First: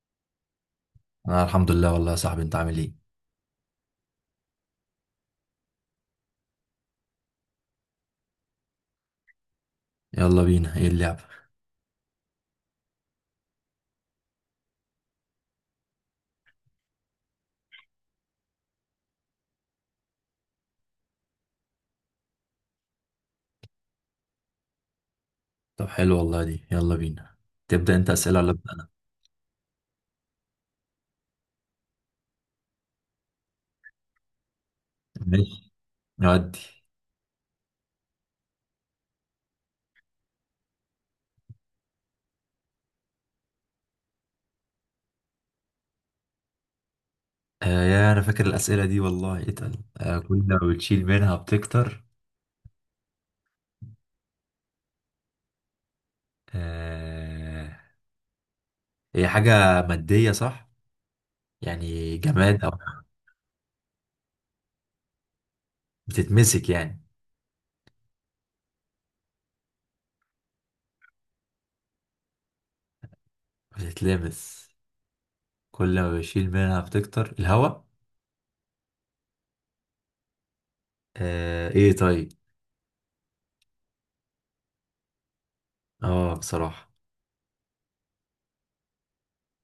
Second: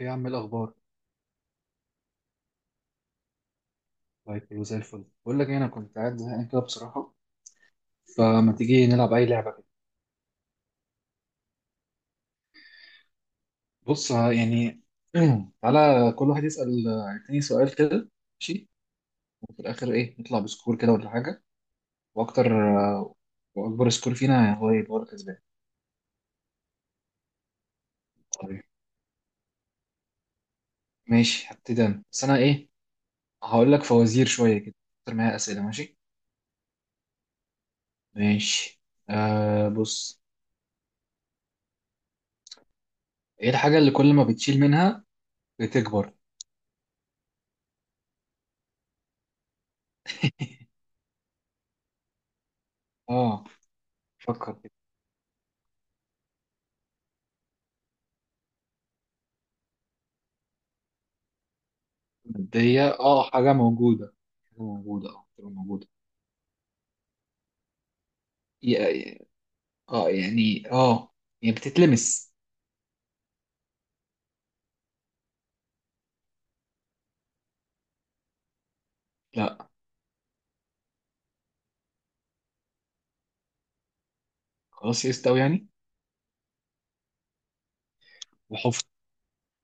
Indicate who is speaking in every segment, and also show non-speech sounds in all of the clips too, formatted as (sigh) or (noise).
Speaker 1: ايه يا عم، إيه الاخبار؟
Speaker 2: انا الحمد لله والله يا صاحبي، انت عامل ايه؟
Speaker 1: طيب كله زي الفل. بقول لك إيه، انا كنت قاعد زهقان كده بصراحه. فما تيجي نلعب اي لعبه كده؟
Speaker 2: يلا بينا، ايه اللعبة؟
Speaker 1: بص (clears throat) تعالى كل واحد يسال التاني سؤال كده. ماشي. وفي الاخر ايه، نطلع بسكور كده ولا حاجه؟ واكتر. آه، واكبر سكور فينا هو يبقى هو الكسبان.
Speaker 2: طب حلو والله، دي يلا بينا. تبدأ انت اسئلة ولا
Speaker 1: طيب
Speaker 2: ابدأ انا؟
Speaker 1: ماشي، هبتدي انا بس انا ايه، هقول لك فوازير شويه كده. اكتر معايا
Speaker 2: ماشي،
Speaker 1: اسئله. ماشي.
Speaker 2: نودي.
Speaker 1: ماشي. آه، بص، ايه الحاجه اللي كل ما بتشيل منها بتكبر؟
Speaker 2: يا، انا فاكر الاسئلة دي والله اتقل. كل ما بتشيل منها بتكتر.
Speaker 1: اه، فكر.
Speaker 2: آه، هي حاجة مادية صح؟ يعني جماد او
Speaker 1: مادية، اه حاجة موجودة. حاجة موجودة.
Speaker 2: بتتمسك يعني،
Speaker 1: ي- اه يعني اه، يعني بتتلمس.
Speaker 2: بتتلمس. كل ما بشيل منها بتكتر، الهواء.
Speaker 1: لا.
Speaker 2: آه، ايه طيب.
Speaker 1: خلاص يئست أوي يعني.
Speaker 2: اه، بصراحة.
Speaker 1: وحفظ.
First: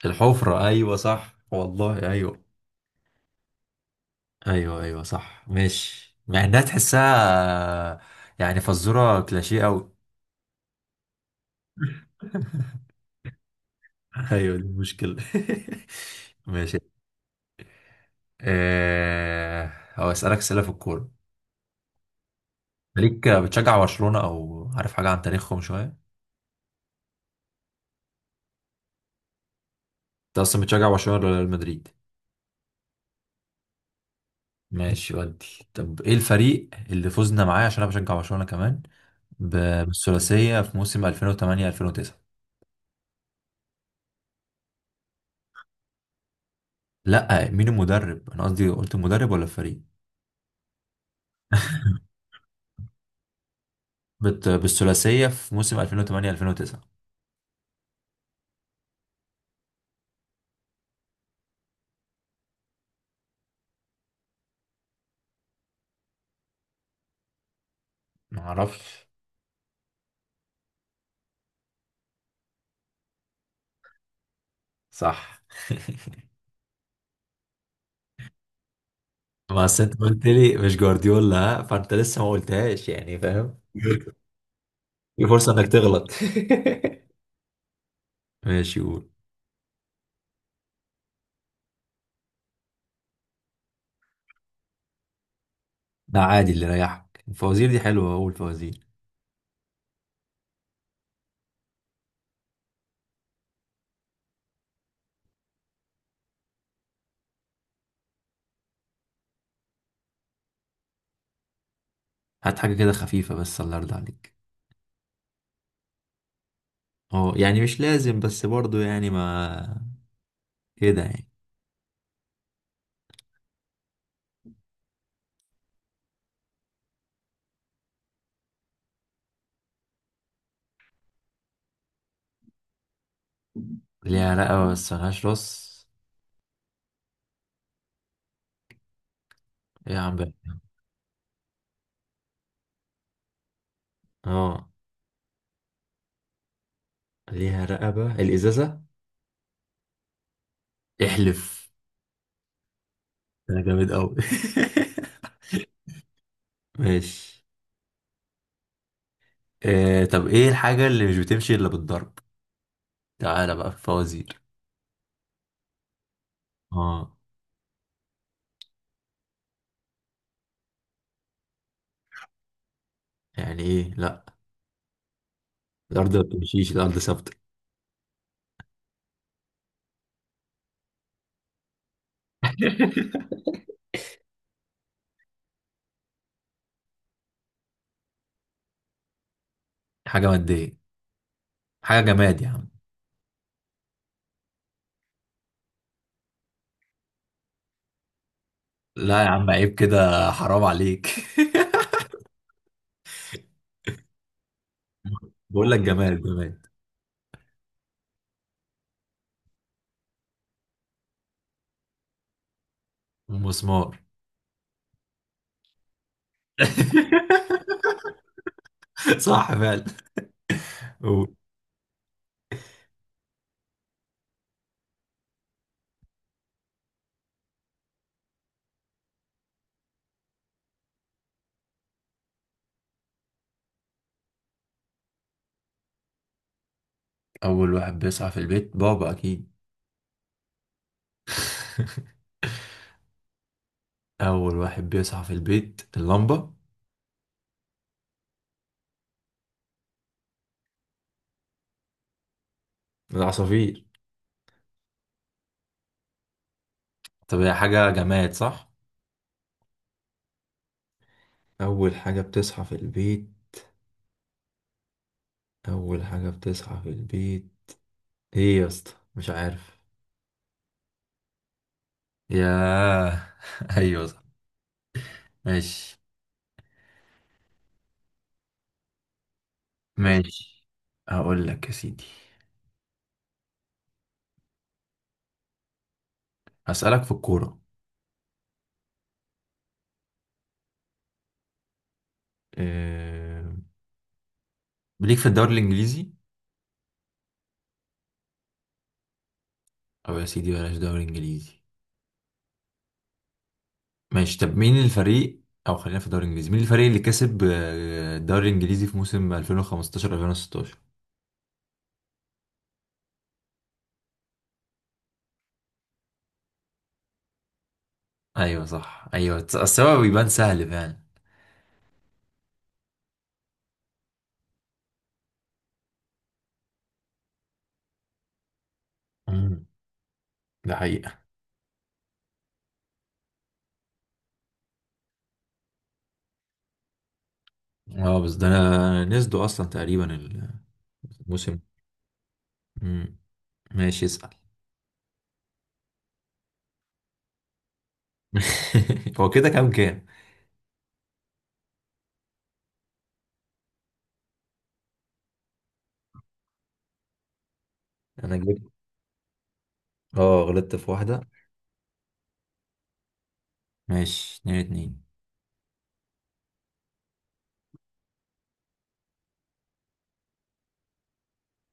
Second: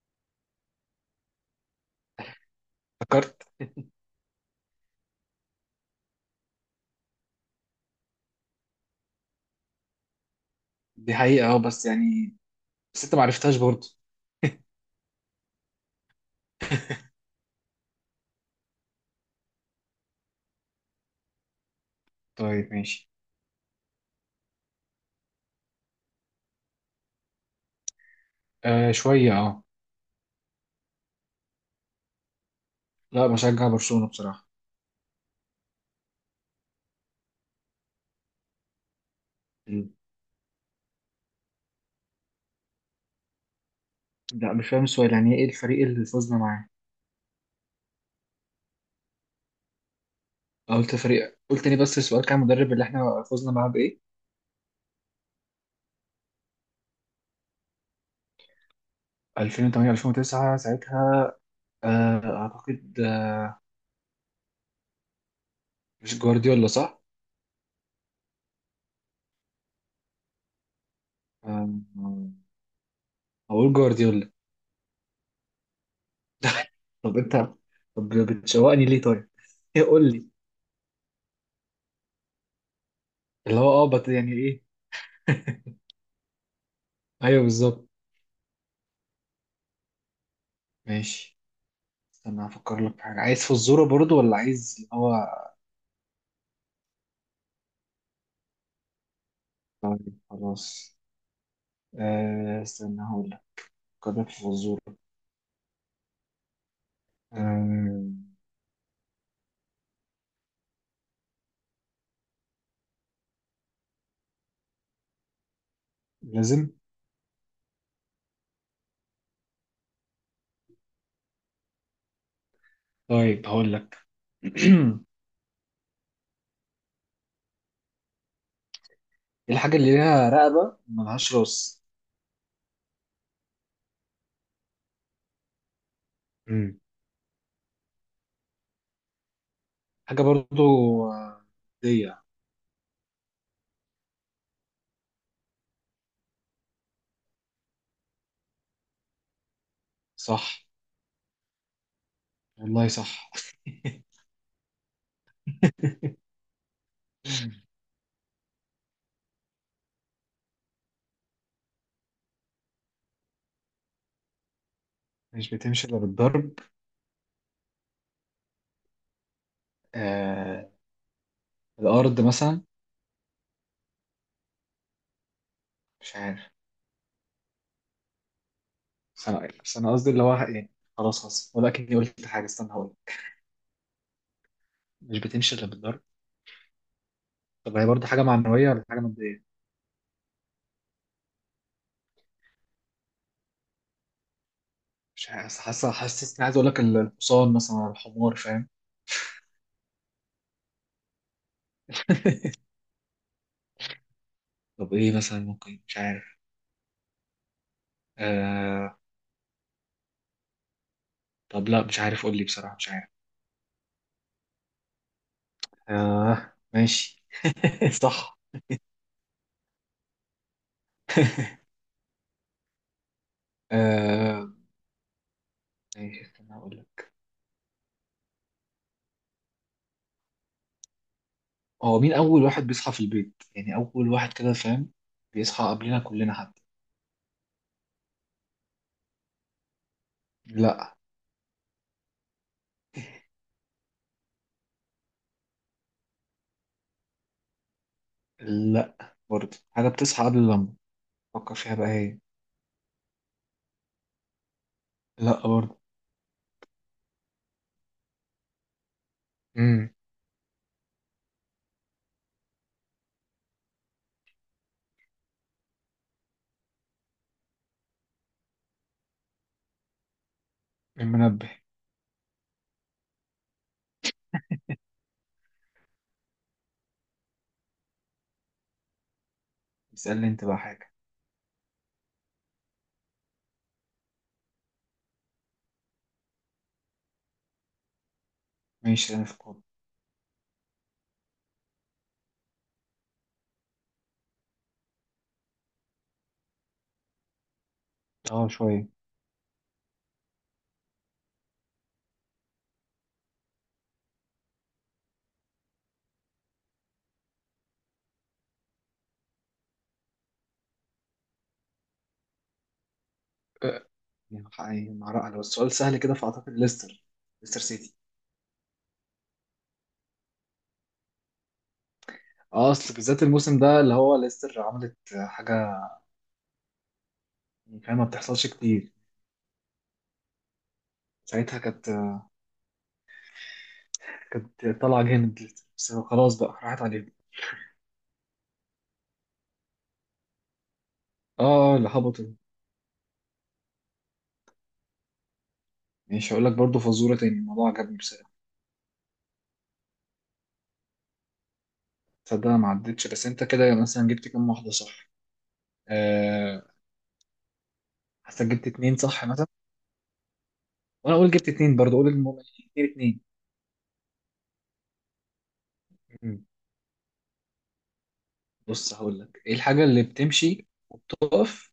Speaker 2: الحفرة، ايوه صح والله. ايوه،
Speaker 1: افتكرت.
Speaker 2: ايوه، ايوه صح، ماشي، مع انها تحسها يعني. فزوره كلاشيه قوي.
Speaker 1: دي حقيقة اه، بس يعني
Speaker 2: (laughs)
Speaker 1: بس انت معرفتهاش برضه.
Speaker 2: ايوه دي المشكله. (laughs) ماشي. هو اسالك اسئله في الكوره.
Speaker 1: طيب ماشي.
Speaker 2: ليك بتشجع برشلونه، او عارف حاجه عن تاريخهم شويه؟
Speaker 1: آه شوية اه.
Speaker 2: انت اصلا بتشجع برشلونه ولا ريال مدريد؟
Speaker 1: لا بشجع برشلونة بصراحة.
Speaker 2: ماشي، ودي. طب ايه الفريق اللي فزنا معاه عشان انا بشجع برشلونه كمان
Speaker 1: م.
Speaker 2: بالثلاثيه في موسم 2008 2009؟
Speaker 1: لا مش فاهم السؤال، يعني ايه الفريق اللي فزنا معاه؟
Speaker 2: لا، مين المدرب؟ انا قصدي قلت المدرب ولا الفريق.
Speaker 1: أه، قلت فريق قلت لي، بس السؤال كان المدرب اللي احنا فزنا معاه بإيه.
Speaker 2: بالثلاثية في موسم 2008 2009.
Speaker 1: 2008 2009 ساعتها. آه اعتقد مش جوارديولا صح؟
Speaker 2: ما اعرفش
Speaker 1: آه، هقول جوارديولا.
Speaker 2: صح. (laughs)
Speaker 1: (laughs) طب انت، طب بتشوقني ليه طيب؟
Speaker 2: ما أصل
Speaker 1: ايه
Speaker 2: انت
Speaker 1: قول
Speaker 2: قلت
Speaker 1: لي،
Speaker 2: لي مش جوارديولا ها؟ فانت لسه ما قلتهاش، يعني فاهم؟
Speaker 1: اللي هو اه يعني ايه؟
Speaker 2: في فرصة انك
Speaker 1: (laughs)
Speaker 2: تغلط.
Speaker 1: ايوه بالظبط.
Speaker 2: (laughs) ماشي قول.
Speaker 1: ماشي. استنى هفكر لك في حاجة. عايز في الزورة برضو ولا عايز اللي هو؟
Speaker 2: ده عادي اللي يريحك، الفوازير دي حلوة، أول فوازير.
Speaker 1: طيب خلاص. آه استنى هقول لك. هفكر لك في الزورة. آه.
Speaker 2: هات حاجة كده خفيفة بس، الله يرضى عليك.
Speaker 1: لازم.
Speaker 2: اه يعني مش لازم بس برضو يعني، ما كده يعني.
Speaker 1: طيب هقول لك. (clears throat) إيه الحاجة اللي ليها رقبة ملهاش راس؟
Speaker 2: ليها رقبة بس ملهاش راس؟
Speaker 1: امم
Speaker 2: ايه يا عم
Speaker 1: حاجة
Speaker 2: بقى؟
Speaker 1: برضو. آه، دي.
Speaker 2: اه، ليها رقبة، الإزازة.
Speaker 1: صح.
Speaker 2: احلف.
Speaker 1: والله صح.
Speaker 2: ده جامد أوي. (laughs) ماشي.
Speaker 1: (laughs)
Speaker 2: طب ايه الحاجة اللي مش بتمشي الا بالضرب؟ تعالى بقى في الفوازير.
Speaker 1: مش بتمشي إلا بالضرب.
Speaker 2: اه،
Speaker 1: آه، الأرض مثلا؟
Speaker 2: يعني ايه؟ لا، الارض
Speaker 1: مش
Speaker 2: ما
Speaker 1: عارف.
Speaker 2: بتمشيش، الارض ثابتة.
Speaker 1: بس أنا قصدي اللي هو يعني. خلاص خلاص، ولكني قلت حاجة. استنى هقول. مش بتمشي إلا بالضرب. طب هي برضه حاجة معنوية ولا حاجة مادية؟
Speaker 2: حاجة مادية، حاجة جماد يا عم.
Speaker 1: مش عارف، حاسة حاسس إني عايز أقول لك الحصان مثلا ولا الحمار، فاهم؟
Speaker 2: لا يا عم، عيب كده، حرام عليك.
Speaker 1: طب إيه
Speaker 2: (laughs)
Speaker 1: مثلا
Speaker 2: بقول لك
Speaker 1: ممكن؟ مش
Speaker 2: جماد
Speaker 1: عارف.
Speaker 2: جماد.
Speaker 1: آه. طب لا مش عارف، قول لي بصراحة مش عارف.
Speaker 2: مسمار.
Speaker 1: آه ماشي.
Speaker 2: (laughs)
Speaker 1: (laughs) صح.
Speaker 2: صح فعلا. قول.
Speaker 1: آه، إيه، استنى أقول لك. هو مين أول واحد بيصحى في البيت؟ يعني أول واحد كده فاهم، بيصحى قبلنا كلنا حتى.
Speaker 2: اول واحد بيصحى في البيت بابا اكيد.
Speaker 1: لا.
Speaker 2: (laughs) اول واحد بيصحى في البيت اللمبة.
Speaker 1: لا برضه، حاجة بتصحى قبل اللمبة. فكر فيها بقى هي.
Speaker 2: العصافير.
Speaker 1: لا برضه.
Speaker 2: طب هي حاجة جماد صح؟
Speaker 1: امم.
Speaker 2: اول حاجة بتصحى في البيت. أول حاجة بتصحى في البيت. إيه يا اسطى، مش عارف.
Speaker 1: المنبه.
Speaker 2: ياه. (laughs) أيوة صح، ماشي.
Speaker 1: اسألني انت بقى
Speaker 2: ماشي،
Speaker 1: حاجة.
Speaker 2: هقول لك يا سيدي. هسألك في الكورة.
Speaker 1: ماشي، انا في كورة.
Speaker 2: أه... ليك في الدوري الإنجليزي؟
Speaker 1: اه شوية.
Speaker 2: أو يا سيدي، بلاش دوري إنجليزي. ماشي، طب مين الفريق؟ أو خلينا في الدوري الإنجليزي، مين الفريق اللي كسب الدوري الإنجليزي في موسم 2015 2016؟
Speaker 1: آه، يعني يعني مع رأي، لو السؤال سهل كده فأعتقد ليستر. ليستر سيتي.
Speaker 2: أيوة صح، أيوة السبب بيبان سهل فعلا.
Speaker 1: اه اصل بالذات الموسم ده اللي هو ليستر عملت حاجة كان ما بتحصلش كتير.
Speaker 2: مم. ده حقيقة.
Speaker 1: ساعتها كانت طالعة جامد ليستر، بس خلاص بقى راحت عليهم.
Speaker 2: اه بس ده انا نسدوا اصلا تقريبا
Speaker 1: اه.
Speaker 2: الموسم.
Speaker 1: اه، اللي هبطوا.
Speaker 2: مم. ماشي، اسأل.
Speaker 1: ماشي، هقول لك برضه فزورة تاني، الموضوع عجبني بصراحة.
Speaker 2: (laughs) هو كده كام كام؟
Speaker 1: تصدق انا ما عدتش. بس انت كده مثلا جبت كام واحدة صح؟ آه،
Speaker 2: انا
Speaker 1: حاسسك
Speaker 2: جبت.
Speaker 1: جبت اتنين صح مثلا.
Speaker 2: اه، غلطت في
Speaker 1: وانا
Speaker 2: واحدة.
Speaker 1: اقول جبت اتنين برضه، اقول المهم. اتنين اتنين.
Speaker 2: ماشي، اتنين اتنين.
Speaker 1: مم. بص هقول لك، ايه الحاجه اللي بتمشي وبتقف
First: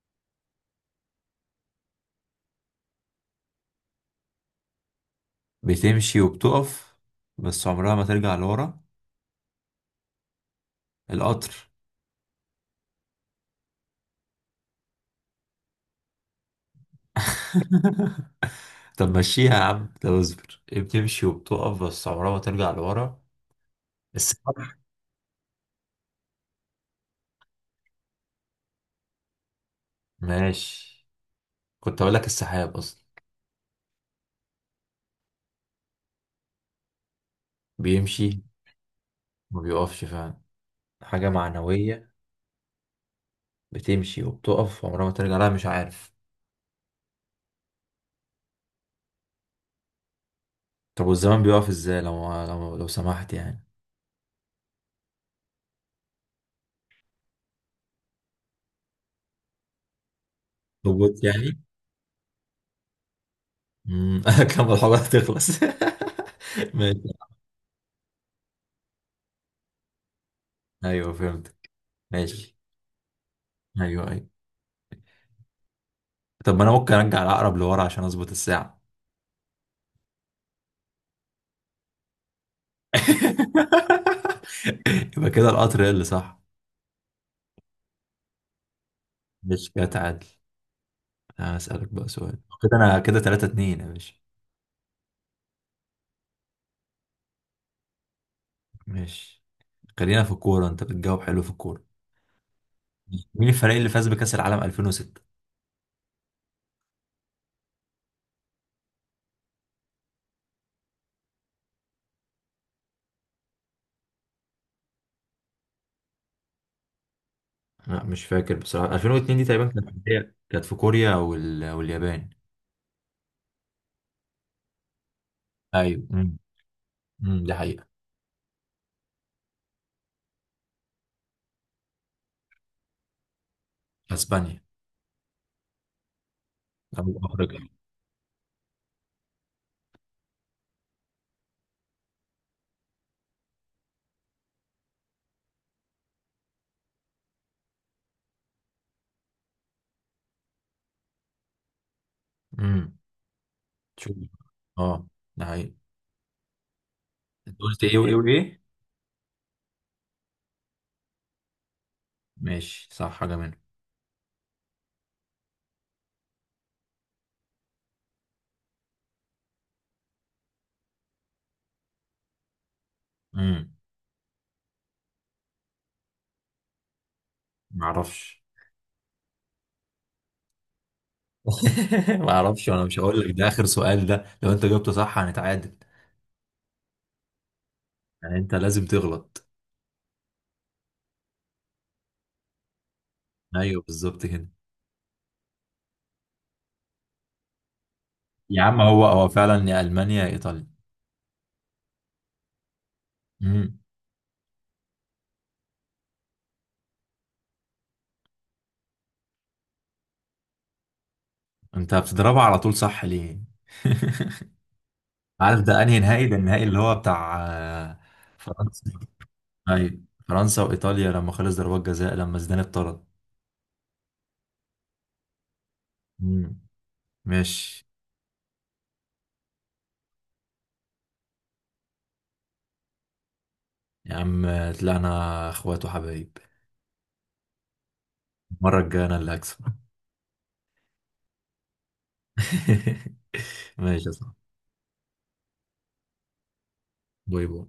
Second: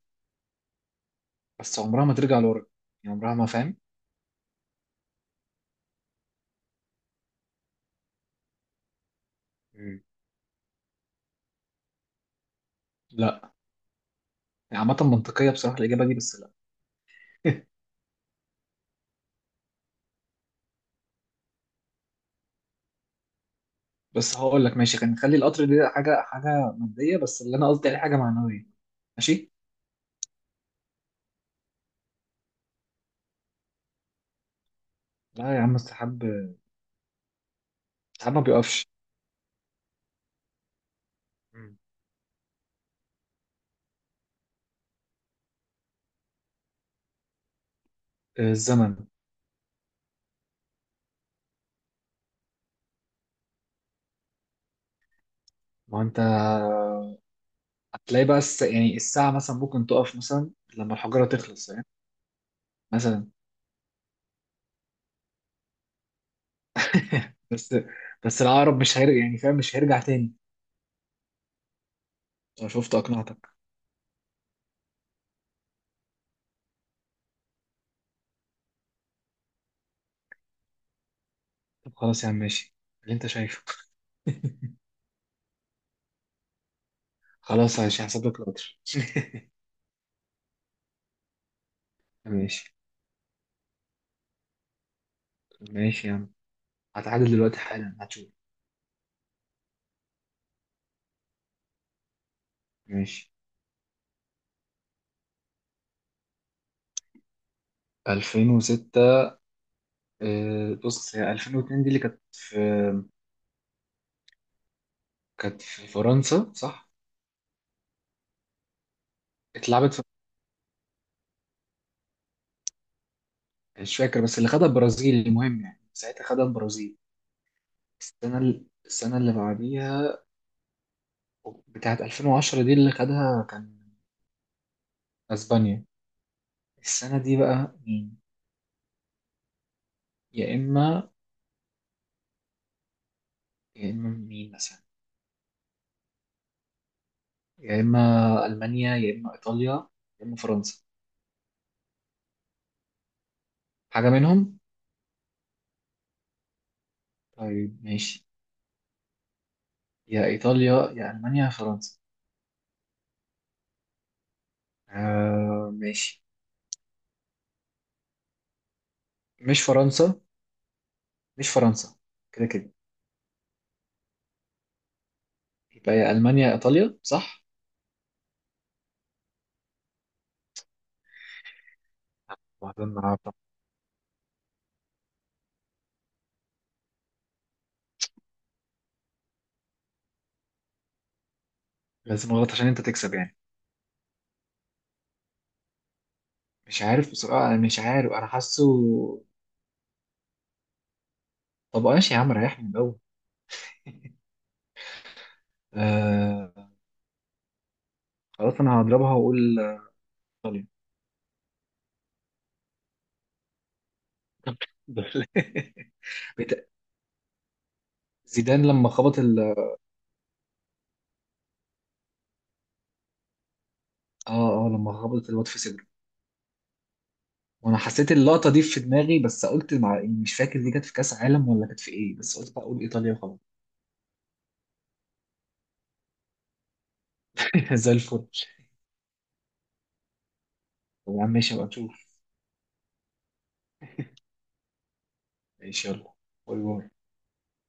Speaker 1: بس عمرها ما ترجع لورا؟ يعني عمرها ما، فاهم؟
Speaker 2: بتمشي وبتقف بس عمرها ما ترجع لورا.
Speaker 1: مم.
Speaker 2: القطر.
Speaker 1: لا. يعني عامه منطقيه بصراحه الاجابه دي، بس لا. (laughs)
Speaker 2: (laughs) طب مشيها يا عم، طب اصبر، ايه بتمشي وبتقف بس عمرها ما ترجع لورا.
Speaker 1: بس هقول
Speaker 2: السحاب.
Speaker 1: لك ماشي، كان نخلي القطر دي حاجه، حاجه ماديه، بس اللي انا قصدي عليه حاجه معنويه. ماشي.
Speaker 2: ماشي، كنت اقول لك السحاب اصلا.
Speaker 1: لا يا عم، السحاب.
Speaker 2: بيمشي،
Speaker 1: السحاب ما بيقفش.
Speaker 2: ما بيقفش فعلا. حاجة
Speaker 1: مم.
Speaker 2: معنوية بتمشي وبتقف عمرها ما ترجع. لا، مش عارف.
Speaker 1: الزمن.
Speaker 2: طب والزمان بيقف ازاي لو سمحت يعني؟
Speaker 1: ما انت هتلاقي بقى يعني الساعة مثلا ممكن تقف مثلا لما
Speaker 2: روبوت
Speaker 1: الحجارة
Speaker 2: يعني.
Speaker 1: تخلص يعني. مثلا.
Speaker 2: مم. (laughs) كم الحلقة تخلص. (laughs) ماشي.
Speaker 1: بس بس العقرب مش هيرجع، يعني فاهم، مش هيرجع تاني.
Speaker 2: ايوه فهمتك، ماشي.
Speaker 1: انا شفت اقنعتك.
Speaker 2: ايوه، ايوه. طب ما انا ممكن ارجع العقرب لورا عشان اظبط الساعة.
Speaker 1: طب خلاص يا عم ماشي، اللي انت شايفه.
Speaker 2: (laughs)
Speaker 1: (laughs)
Speaker 2: يبقى كده القطر هي اللي صح.
Speaker 1: خلاص ماشي، هحسب لك القدر.
Speaker 2: مش كده تعادل. هسألك بقى
Speaker 1: (laughs)
Speaker 2: سؤال
Speaker 1: ماشي.
Speaker 2: كده، انا كده 3-2 يا باشا.
Speaker 1: ماشي يا عم، هتعادل دلوقتي حالا هتشوف.
Speaker 2: ماشي. خلينا في الكورة، انت بتجاوب حلو في الكورة.
Speaker 1: ماشي.
Speaker 2: مين الفريق اللي فاز بكأس العالم 2006؟
Speaker 1: 2006. آه، بص، هي 2002 دي اللي كانت في، كانت في فرنسا صح؟
Speaker 2: لا مش فاكر بصراحة. 2002 دي تقريبا كانت
Speaker 1: اتلعبت في،
Speaker 2: في، كانت في كوريا واليابان.
Speaker 1: مش فاكر، بس اللي خدها البرازيل، المهم يعني
Speaker 2: ايوه،
Speaker 1: ساعتها
Speaker 2: امم.
Speaker 1: خدها البرازيل.
Speaker 2: أمم، دي حقيقة.
Speaker 1: السنة اللي بعديها بتاعت 2010 دي اللي خدها كان
Speaker 2: اسبانيا
Speaker 1: اسبانيا. السنة
Speaker 2: او
Speaker 1: دي
Speaker 2: افريقيا.
Speaker 1: بقى مين؟ يا إما، يا إما مين مثلا، يا إما ألمانيا يا إما إيطاليا يا إما فرنسا،
Speaker 2: امم.
Speaker 1: حاجة
Speaker 2: شوف.
Speaker 1: منهم.
Speaker 2: اه، ده حقيقي. انت
Speaker 1: طيب
Speaker 2: قلت ايه وايه
Speaker 1: ماشي.
Speaker 2: وايه؟
Speaker 1: يا إيطاليا يا ألمانيا يا فرنسا.
Speaker 2: ماشي، صح حاجه منهم.
Speaker 1: آه ماشي. مش فرنسا مش فرنسا. كده كده
Speaker 2: امم.
Speaker 1: يبقى يا ألمانيا يا إيطاليا صح؟
Speaker 2: ما اعرفش. (laughs) ما اعرفش، وانا
Speaker 1: واحدة
Speaker 2: مش هقول لك،
Speaker 1: النهاردة.
Speaker 2: ده اخر سؤال، ده لو انت جاوبته صح هنتعادل. يعني انت لازم تغلط.
Speaker 1: لازم أغلط عشان أنت تكسب يعني.
Speaker 2: ايوه بالظبط كده.
Speaker 1: مش عارف بصراحة، أنا مش عارف، أنا
Speaker 2: يا
Speaker 1: حاسه.
Speaker 2: عم هو هو فعلا يا المانيا يا ايطاليا.
Speaker 1: طب ماشي يا عم، ريحني من الأول.
Speaker 2: امم.
Speaker 1: آه، خلاص أنا هضربها وأقول إيطاليا.
Speaker 2: انت بتضربها على طول صح؟ ليه؟ (laughs) عارف ده
Speaker 1: (laughs)
Speaker 2: انهي نهائي؟ ده النهائي
Speaker 1: بت-
Speaker 2: اللي هو بتاع
Speaker 1: زيدان لما
Speaker 2: فرنسا.
Speaker 1: خبط ال
Speaker 2: ايوه فرنسا وايطاليا لما خلص ضربات جزاء لما زيدان اتطرد.
Speaker 1: اه لما خبط الواد في صدره.
Speaker 2: امم.
Speaker 1: وانا
Speaker 2: ماشي
Speaker 1: حسيت اللقطه دي في دماغي، بس قلت مع يعني مش فاكر دي كانت في كاس عالم ولا كانت في ايه، بس قلت بقى اقول ايطاليا وخلاص.
Speaker 2: يا عم، طلعنا اخوات وحبايب.
Speaker 1: (laughs) زي الفل.
Speaker 2: المرة الجاية انا اللي هكسب.
Speaker 1: طب يا عم ماشي بقى نشوف.
Speaker 2: (laughs) ماشي يا صاحبي،
Speaker 1: ماشي. يلا، باي باي.
Speaker 2: باي باي.